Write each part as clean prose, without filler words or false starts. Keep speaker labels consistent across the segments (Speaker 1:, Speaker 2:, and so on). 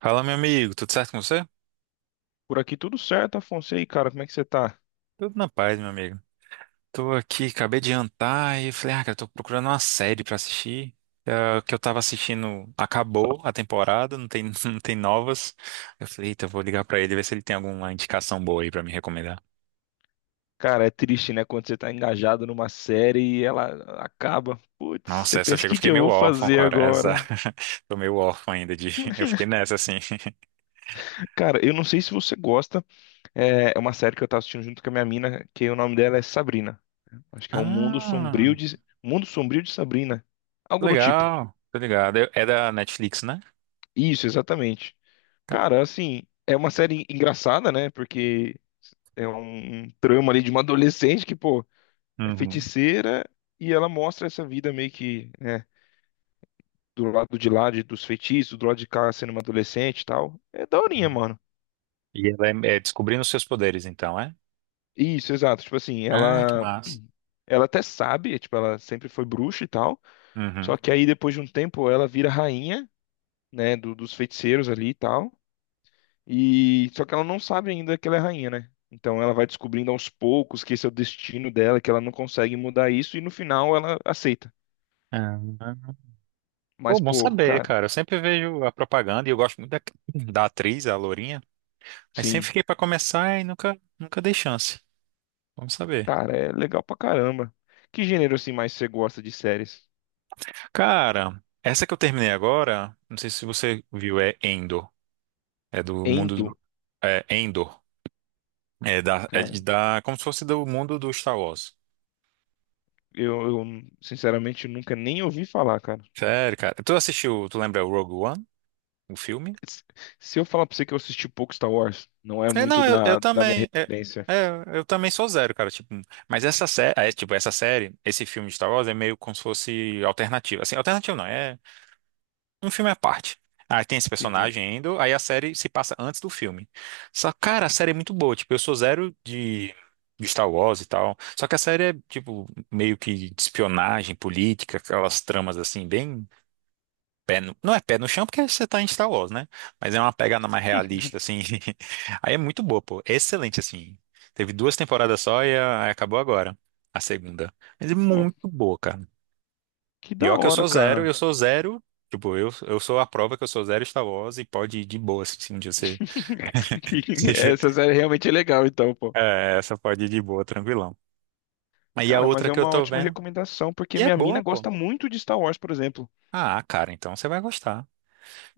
Speaker 1: Fala, meu amigo, tudo certo com você?
Speaker 2: Por aqui tudo certo, Afonso. E aí, cara, como é que você tá?
Speaker 1: Tudo na paz, meu amigo. Tô aqui, acabei de jantar e falei, ah, cara, tô procurando uma série pra assistir. É, o que eu tava assistindo acabou a temporada, não tem, não tem novas. Eu falei, eita, eu vou ligar pra ele, ver se ele tem alguma indicação boa aí pra me recomendar.
Speaker 2: Cara, é triste, né? Quando você tá engajado numa série e ela acaba. Putz, você
Speaker 1: Nossa, essa
Speaker 2: pensa, o
Speaker 1: chega, eu
Speaker 2: que
Speaker 1: fiquei
Speaker 2: que eu
Speaker 1: meio
Speaker 2: vou
Speaker 1: órfão,
Speaker 2: fazer
Speaker 1: cara. Essa.
Speaker 2: agora?
Speaker 1: Tô meio órfão ainda de. Eu fiquei nessa, assim.
Speaker 2: Cara, eu não sei se você gosta. É uma série que eu tava assistindo junto com a minha mina, que o nome dela é Sabrina. Acho que é um
Speaker 1: Ah,
Speaker 2: Mundo Sombrio de Sabrina. Algo do tipo.
Speaker 1: legal, tô ligado. É da Netflix, né?
Speaker 2: Isso, exatamente.
Speaker 1: Tá.
Speaker 2: Cara, assim, é uma série engraçada, né? Porque é um trama ali de uma adolescente que, pô, é
Speaker 1: Uhum.
Speaker 2: feiticeira e ela mostra essa vida meio que, né, do lado de lá dos feitiços, do lado de cá sendo uma adolescente e tal. É daorinha, mano.
Speaker 1: E ela é, descobrindo os seus poderes, então, é?
Speaker 2: Isso, exato. Tipo assim,
Speaker 1: Ah, que
Speaker 2: ela
Speaker 1: massa.
Speaker 2: ela até sabe, é, tipo, ela sempre foi bruxa e tal. Só
Speaker 1: Uhum.
Speaker 2: que aí depois de um tempo ela vira rainha, né, dos feiticeiros ali e tal. E só que ela não sabe ainda que ela é rainha, né? Então ela vai descobrindo aos poucos que esse é o destino dela, que ela não consegue mudar isso e no final ela aceita.
Speaker 1: Ah,
Speaker 2: Mas
Speaker 1: pô, bom
Speaker 2: pô,
Speaker 1: saber,
Speaker 2: cara,
Speaker 1: cara. Eu sempre vejo a propaganda e eu gosto muito da atriz, a Lourinha. Aí sempre
Speaker 2: sim.
Speaker 1: fiquei pra começar e nunca dei chance. Vamos saber.
Speaker 2: Cara, é legal pra caramba. Que gênero assim mais você gosta de séries?
Speaker 1: Cara, essa que eu terminei agora, não sei se você viu, é Endor. É do mundo
Speaker 2: Endo,
Speaker 1: do, é Endor. É da, é
Speaker 2: cara.
Speaker 1: de- da, Como se fosse do mundo do Star Wars.
Speaker 2: Eu sinceramente nunca nem ouvi falar, cara.
Speaker 1: Sério, cara. Tu assistiu, tu lembra o Rogue One, o filme?
Speaker 2: Se se eu falar pra você que eu assisti pouco Star Wars, não é
Speaker 1: É,
Speaker 2: muito
Speaker 1: não, eu
Speaker 2: da, da minha
Speaker 1: também. É,
Speaker 2: referência.
Speaker 1: é, eu também sou zero, cara. Tipo, mas essa série, é, tipo, essa série, esse filme de Star Wars é meio como se fosse alternativo. Assim, alternativo não, é um filme à parte. Aí tem esse
Speaker 2: Entendi.
Speaker 1: personagem indo, aí a série se passa antes do filme. Só, cara, a série é muito boa. Tipo, eu sou zero de Star Wars e tal. Só que a série é, tipo, meio que de espionagem, política, aquelas tramas assim, bem pé no- não é pé no chão porque você tá em Star Wars, né? Mas é uma pegada mais realista, assim. Aí é muito boa, pô. É excelente, assim. Teve duas temporadas só e acabou agora, a segunda. Mas é
Speaker 2: Pô,
Speaker 1: muito boa, cara.
Speaker 2: que
Speaker 1: E
Speaker 2: da
Speaker 1: ó que eu
Speaker 2: hora,
Speaker 1: sou zero,
Speaker 2: cara.
Speaker 1: eu sou zero. Tipo, eu sou a prova que eu sou zero Star Wars e pode ir de boa, assim, se um dia você. você-
Speaker 2: Essa série realmente é legal, então, pô.
Speaker 1: É, essa pode ir de boa, tranquilão. Aí a
Speaker 2: Cara, mas
Speaker 1: outra
Speaker 2: é
Speaker 1: que eu
Speaker 2: uma
Speaker 1: tô
Speaker 2: ótima
Speaker 1: vendo,
Speaker 2: recomendação, porque
Speaker 1: e é
Speaker 2: minha mina
Speaker 1: boa, pô.
Speaker 2: gosta muito de Star Wars, por exemplo.
Speaker 1: Ah, cara, então você vai gostar.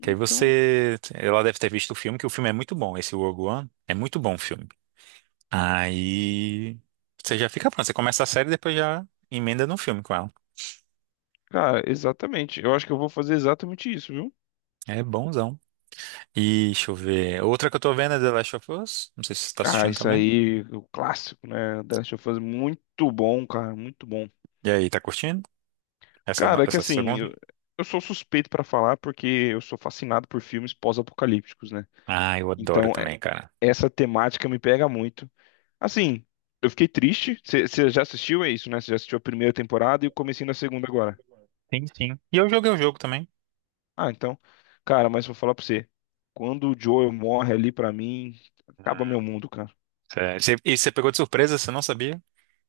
Speaker 1: Que aí você. Ela deve ter visto o filme, que o filme é muito bom. Esse Rogue One é muito bom o filme. Aí você já fica pronto. Você começa a série e depois já emenda no filme com ela.
Speaker 2: cara, exatamente. Eu acho que eu vou fazer exatamente isso, viu?
Speaker 1: É bonzão. E deixa eu ver. Outra que eu tô vendo é The Last of Us. Não sei se você tá
Speaker 2: Ah,
Speaker 1: assistindo
Speaker 2: isso
Speaker 1: também.
Speaker 2: aí, o clássico, né? The Last of Us, muito bom.
Speaker 1: E aí, tá curtindo? Essa,
Speaker 2: Cara, é que
Speaker 1: essa
Speaker 2: assim,
Speaker 1: segunda?
Speaker 2: eu sou suspeito pra falar porque eu sou fascinado por filmes pós-apocalípticos, né?
Speaker 1: Ah, eu adoro
Speaker 2: Então,
Speaker 1: também, cara.
Speaker 2: essa temática me pega muito. Assim, eu fiquei triste. Você já assistiu? É isso, né? Você já assistiu a primeira temporada e o comecinho da segunda agora.
Speaker 1: Sim, sim. E eu joguei o jogo também.
Speaker 2: Ah, então, cara, mas vou falar pra você. Quando o Joel morre ali pra mim, acaba meu mundo, cara.
Speaker 1: Sério. E você pegou de surpresa, você não sabia?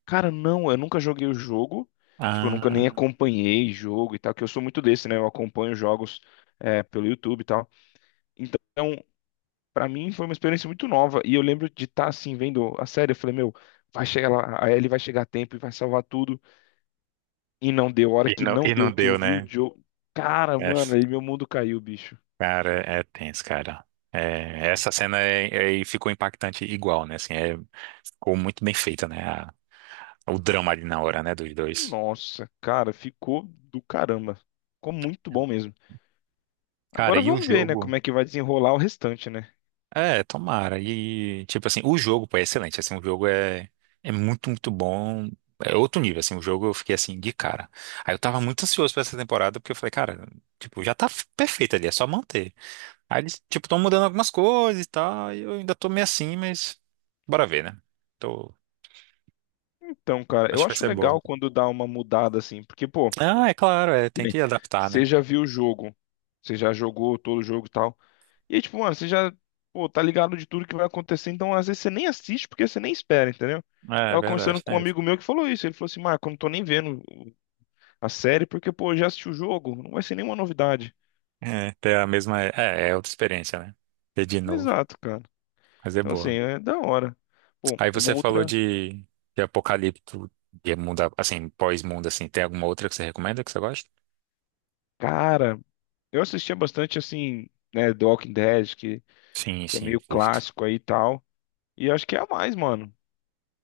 Speaker 2: Cara, não, eu nunca joguei o jogo. Tipo, eu nunca nem
Speaker 1: Ah.
Speaker 2: acompanhei jogo e tal, que eu sou muito desse, né? Eu acompanho jogos é, pelo YouTube e tal. Então, pra mim foi uma experiência muito nova. E eu lembro de estar assim, vendo a série, eu falei, meu, vai chegar lá, a Ellie vai chegar a tempo e vai salvar tudo. E não deu, a hora
Speaker 1: E
Speaker 2: que
Speaker 1: não,
Speaker 2: não
Speaker 1: e não
Speaker 2: deu, que eu
Speaker 1: deu,
Speaker 2: vi o
Speaker 1: né?
Speaker 2: Joe. Cara,
Speaker 1: É.
Speaker 2: mano, aí meu mundo caiu, bicho.
Speaker 1: Cara, é tenso, cara. É, essa cena ficou impactante igual, né? Assim, é, ficou muito bem feita, né? O drama ali na hora, né? Dos dois.
Speaker 2: Nossa, cara, ficou do caramba. Ficou muito bom mesmo.
Speaker 1: Cara,
Speaker 2: Agora
Speaker 1: e o
Speaker 2: vamos ver, né,
Speaker 1: jogo?
Speaker 2: como é que vai desenrolar o restante, né?
Speaker 1: É, tomara. E, tipo assim, o jogo, pô, é excelente. Assim, o jogo é muito, muito bom. É outro nível, assim. O jogo eu fiquei, assim, de cara. Aí eu tava muito ansioso pra essa temporada, porque eu falei, cara, tipo, já tá perfeito ali, é só manter. Aí eles, tipo, tão mudando algumas coisas e tal, e eu ainda tô meio assim, mas bora ver, né? Tô...
Speaker 2: Então, cara,
Speaker 1: Acho
Speaker 2: eu
Speaker 1: que vai
Speaker 2: acho
Speaker 1: ser
Speaker 2: legal
Speaker 1: boa.
Speaker 2: quando dá uma mudada assim, porque, pô,
Speaker 1: Ah, é claro, é,
Speaker 2: que
Speaker 1: tem
Speaker 2: nem-
Speaker 1: que adaptar, né?
Speaker 2: você já viu o jogo, você já jogou todo o jogo e tal. E aí, tipo, mano, você já, pô, tá ligado de tudo que vai acontecer, então às vezes você nem assiste porque você nem espera, entendeu?
Speaker 1: É, é
Speaker 2: Tava conversando
Speaker 1: verdade,
Speaker 2: com um
Speaker 1: tem isso.
Speaker 2: amigo meu que falou isso. Ele falou assim, Marco, eu não tô nem vendo a série porque, pô, eu já assisti o jogo, não vai ser nenhuma novidade.
Speaker 1: É, ter a mesma. É outra experiência, né? Ter de novo,
Speaker 2: Exato, cara.
Speaker 1: mas é
Speaker 2: Então, assim,
Speaker 1: boa.
Speaker 2: é da hora. Bom,
Speaker 1: Aí
Speaker 2: uma
Speaker 1: você falou
Speaker 2: outra.
Speaker 1: de, apocalipto, de mundo, assim, pós-mundo, assim. Tem alguma outra que você recomenda que você gosta?
Speaker 2: Cara, eu assistia bastante, assim, né, The Walking Dead,
Speaker 1: Sim,
Speaker 2: que é
Speaker 1: sim,
Speaker 2: meio
Speaker 1: curto.
Speaker 2: clássico aí e tal. E acho que é a mais, mano.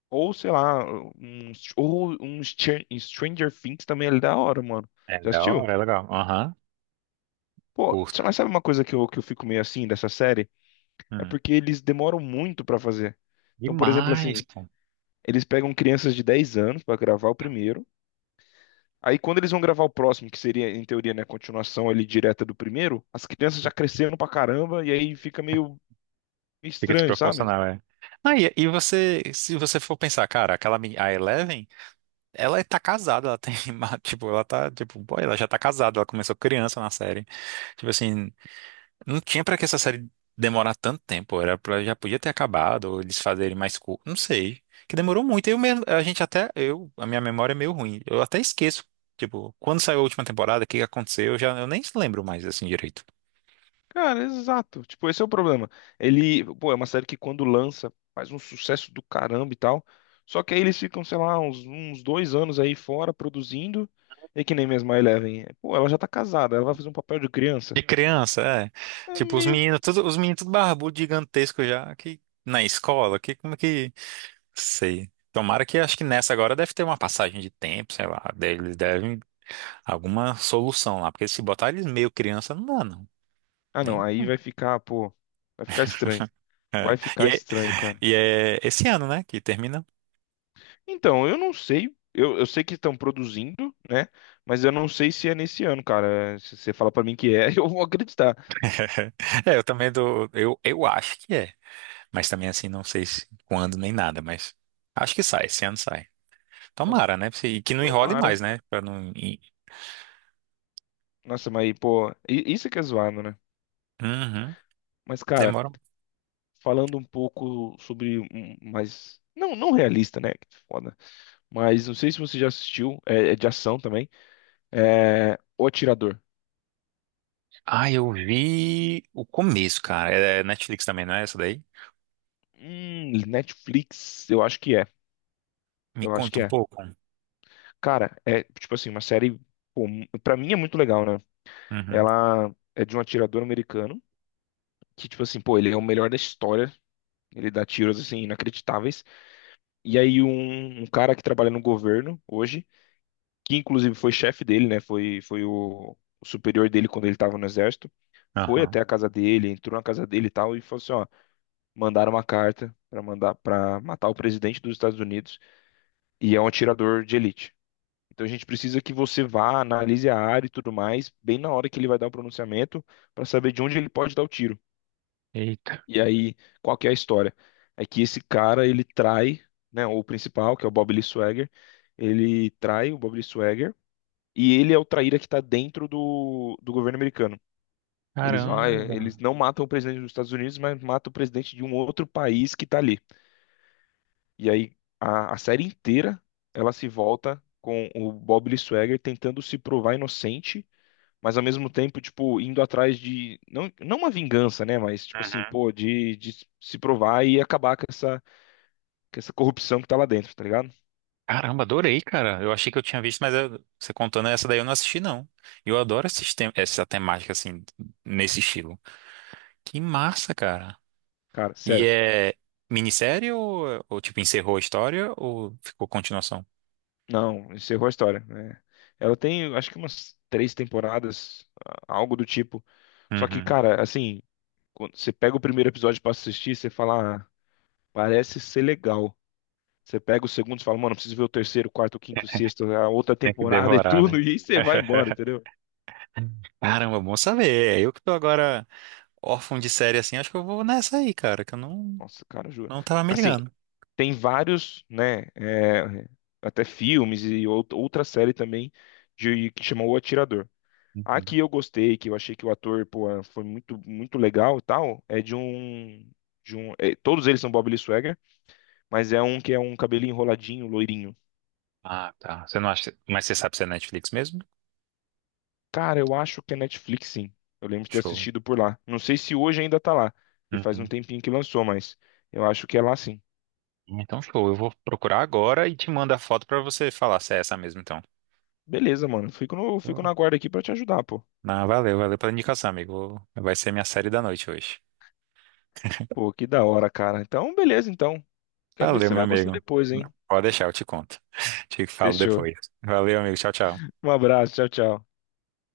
Speaker 2: Ou, sei lá, um, ou um Stranger Things também é da hora, mano.
Speaker 1: É
Speaker 2: Já
Speaker 1: da
Speaker 2: assistiu?
Speaker 1: hora, é legal. Aham,
Speaker 2: Pô,
Speaker 1: curto.
Speaker 2: você mas sabe uma coisa que eu fico meio assim dessa série? É
Speaker 1: Hum.
Speaker 2: porque eles demoram muito pra fazer. Então, por exemplo,
Speaker 1: Demais,
Speaker 2: assim,
Speaker 1: pô.
Speaker 2: eles pegam crianças de 10 anos pra gravar o primeiro. Aí, quando eles vão gravar o próximo, que seria, em teoria, né, a continuação ali direta do primeiro, as crianças já cresceram pra caramba e aí fica meio
Speaker 1: Fica
Speaker 2: estranho, sabe?
Speaker 1: desproporcional, é. Ah, e você, se você for pensar, cara, aquela a Eleven, ela tá casada, ela tem, tipo, ela tá, tipo, boy, ela já tá casada, ela começou criança na série. Tipo assim, não tinha pra que essa série demorar tanto tempo, era para já podia ter acabado, ou eles fazerem mais curto, não sei. Que demorou muito, eu mesmo, a gente até, eu, a minha memória é meio ruim, eu até esqueço, tipo, quando saiu a última temporada, o que que aconteceu, eu nem lembro mais, assim, direito.
Speaker 2: Cara, exato. Tipo, esse é o problema. Ele, pô, é uma série que quando lança faz um sucesso do caramba e tal. Só que aí eles ficam, sei lá, uns 2 anos aí fora produzindo. É que nem mesmo a Eleven. É, pô, ela já tá casada, ela vai fazer um papel de criança.
Speaker 1: De criança, é,
Speaker 2: É
Speaker 1: tipo,
Speaker 2: meio.
Speaker 1: os meninos tudo barbudo, gigantesco já, que, na escola, que, como que, sei. Tomara que, acho que nessa agora deve ter uma passagem de tempo, sei lá, eles devem, alguma solução lá, porque se botar eles meio criança, não dá, não.
Speaker 2: Ah, não,
Speaker 1: Nem-
Speaker 2: aí vai ficar, pô. Vai ficar estranho.
Speaker 1: É.
Speaker 2: Vai
Speaker 1: E,
Speaker 2: ficar
Speaker 1: é,
Speaker 2: estranho, cara.
Speaker 1: e é esse ano, né, que termina.
Speaker 2: Então, eu não sei. Eu sei que estão produzindo, né? Mas eu não sei se é nesse ano, cara. Se você fala pra mim que é, eu vou acreditar.
Speaker 1: É, eu também dou, eu acho que é, mas também assim, não sei se quando nem nada, mas acho que sai, esse ano sai.
Speaker 2: Bom,
Speaker 1: Tomara, né, e que não enrole
Speaker 2: tomara.
Speaker 1: mais, né, pra não.
Speaker 2: Nossa, mas pô, isso que é zoado, né?
Speaker 1: Uhum,
Speaker 2: Mas, cara,
Speaker 1: demora.
Speaker 2: falando um pouco sobre um mais. Não, não realista, né? Que foda. Mas não sei se você já assistiu, é, é de ação também. É... O Atirador.
Speaker 1: Ah, eu vi o começo, cara, é Netflix também, não é essa daí?
Speaker 2: Netflix, eu acho que é.
Speaker 1: Me
Speaker 2: Eu acho
Speaker 1: conta
Speaker 2: que
Speaker 1: um
Speaker 2: é.
Speaker 1: pouco.
Speaker 2: Cara, é tipo assim, uma série. Pô, pra mim é muito legal, né?
Speaker 1: Uhum,
Speaker 2: Ela é de um atirador americano. Que, tipo assim, pô, ele é o melhor da história. Ele dá tiros, assim, inacreditáveis. E aí, um cara que trabalha no governo hoje, que inclusive foi chefe dele, né? Foi o superior dele quando ele estava no exército. Foi
Speaker 1: aham.
Speaker 2: até a casa dele, entrou na casa dele e tal, e falou assim, ó, mandaram uma carta para mandar para matar o presidente dos Estados Unidos e é um atirador de elite. Então a gente precisa que você vá, analise a área e tudo mais, bem na hora que ele vai dar o pronunciamento, para saber de onde ele pode dar o tiro.
Speaker 1: Eita,
Speaker 2: E aí, qual que é a história? É que esse cara, ele trai, né, o principal, que é o Bob Lee Swagger, ele trai o Bob Lee Swagger e ele é o traíra que está dentro do, do governo americano. Eles vai, eles
Speaker 1: caramba.
Speaker 2: não matam o presidente dos Estados Unidos, mas matam o presidente de um outro país que está ali. E aí a série inteira ela se volta com o Bob Lee Swagger tentando se provar inocente, mas ao mesmo tempo, tipo, indo atrás de não, não uma vingança, né, mas tipo assim,
Speaker 1: Uhum.
Speaker 2: pô, de se provar e acabar com essa corrupção que tá lá dentro, tá ligado?
Speaker 1: Caramba, adorei, cara. Eu achei que eu tinha visto, mas você contando essa daí eu não assisti, não. E eu adoro esses essa temática, assim, nesse estilo. Que massa, cara.
Speaker 2: Cara,
Speaker 1: E
Speaker 2: sério.
Speaker 1: é minissérie ou, tipo, encerrou a história ou ficou continuação?
Speaker 2: Não, encerrou a história, né? Ela tem, acho que umas 3 temporadas, algo do tipo. Só que,
Speaker 1: Uhum.
Speaker 2: cara, assim, quando você pega o primeiro episódio pra assistir, você fala, ah, parece ser legal. Você pega o segundo e fala, mano, preciso ver o terceiro, quarto, quinto, sexto, a outra
Speaker 1: Tem que
Speaker 2: temporada e
Speaker 1: devorar,
Speaker 2: tudo,
Speaker 1: né?
Speaker 2: e aí você vai embora, entendeu?
Speaker 1: Caramba, bom saber. É, eu que tô agora órfão de série assim, acho que eu vou nessa aí, cara, que eu não,
Speaker 2: Nossa, cara, juro.
Speaker 1: não tava me
Speaker 2: Assim,
Speaker 1: ligando.
Speaker 2: tem vários, né, é, até filmes e outra série também de, que chamou O Atirador. A
Speaker 1: Uhum.
Speaker 2: que eu gostei, que eu achei que o ator, pô, eh, foi muito, muito legal e tal, é de um, eh, todos eles são Bob Lee Swagger, mas é um que é um cabelinho enroladinho, loirinho.
Speaker 1: Ah, tá. Você não acha. Mas você sabe se é Netflix mesmo?
Speaker 2: Cara, eu acho que é Netflix, sim. Eu lembro de ter
Speaker 1: Show.
Speaker 2: assistido por lá. Não sei se hoje ainda tá lá, porque faz um
Speaker 1: Uhum.
Speaker 2: tempinho que lançou, mas eu acho que é lá sim.
Speaker 1: Então, show. Eu vou procurar agora e te mando a foto pra você falar se é essa mesmo, então.
Speaker 2: Beleza, mano. Fico no, fico
Speaker 1: Pô.
Speaker 2: na guarda aqui pra te ajudar, pô.
Speaker 1: Não, valeu, valeu pela indicação, amigo. Vai ser minha série da noite hoje.
Speaker 2: Pô, que da hora, cara. Então, beleza, então. Quero ver se
Speaker 1: Valeu,
Speaker 2: você
Speaker 1: meu
Speaker 2: vai gostar
Speaker 1: amigo.
Speaker 2: depois, hein?
Speaker 1: Pode deixar, eu te conto. Te falo
Speaker 2: Fechou.
Speaker 1: depois. Valeu, amigo. Tchau, tchau.
Speaker 2: Um abraço, tchau, tchau.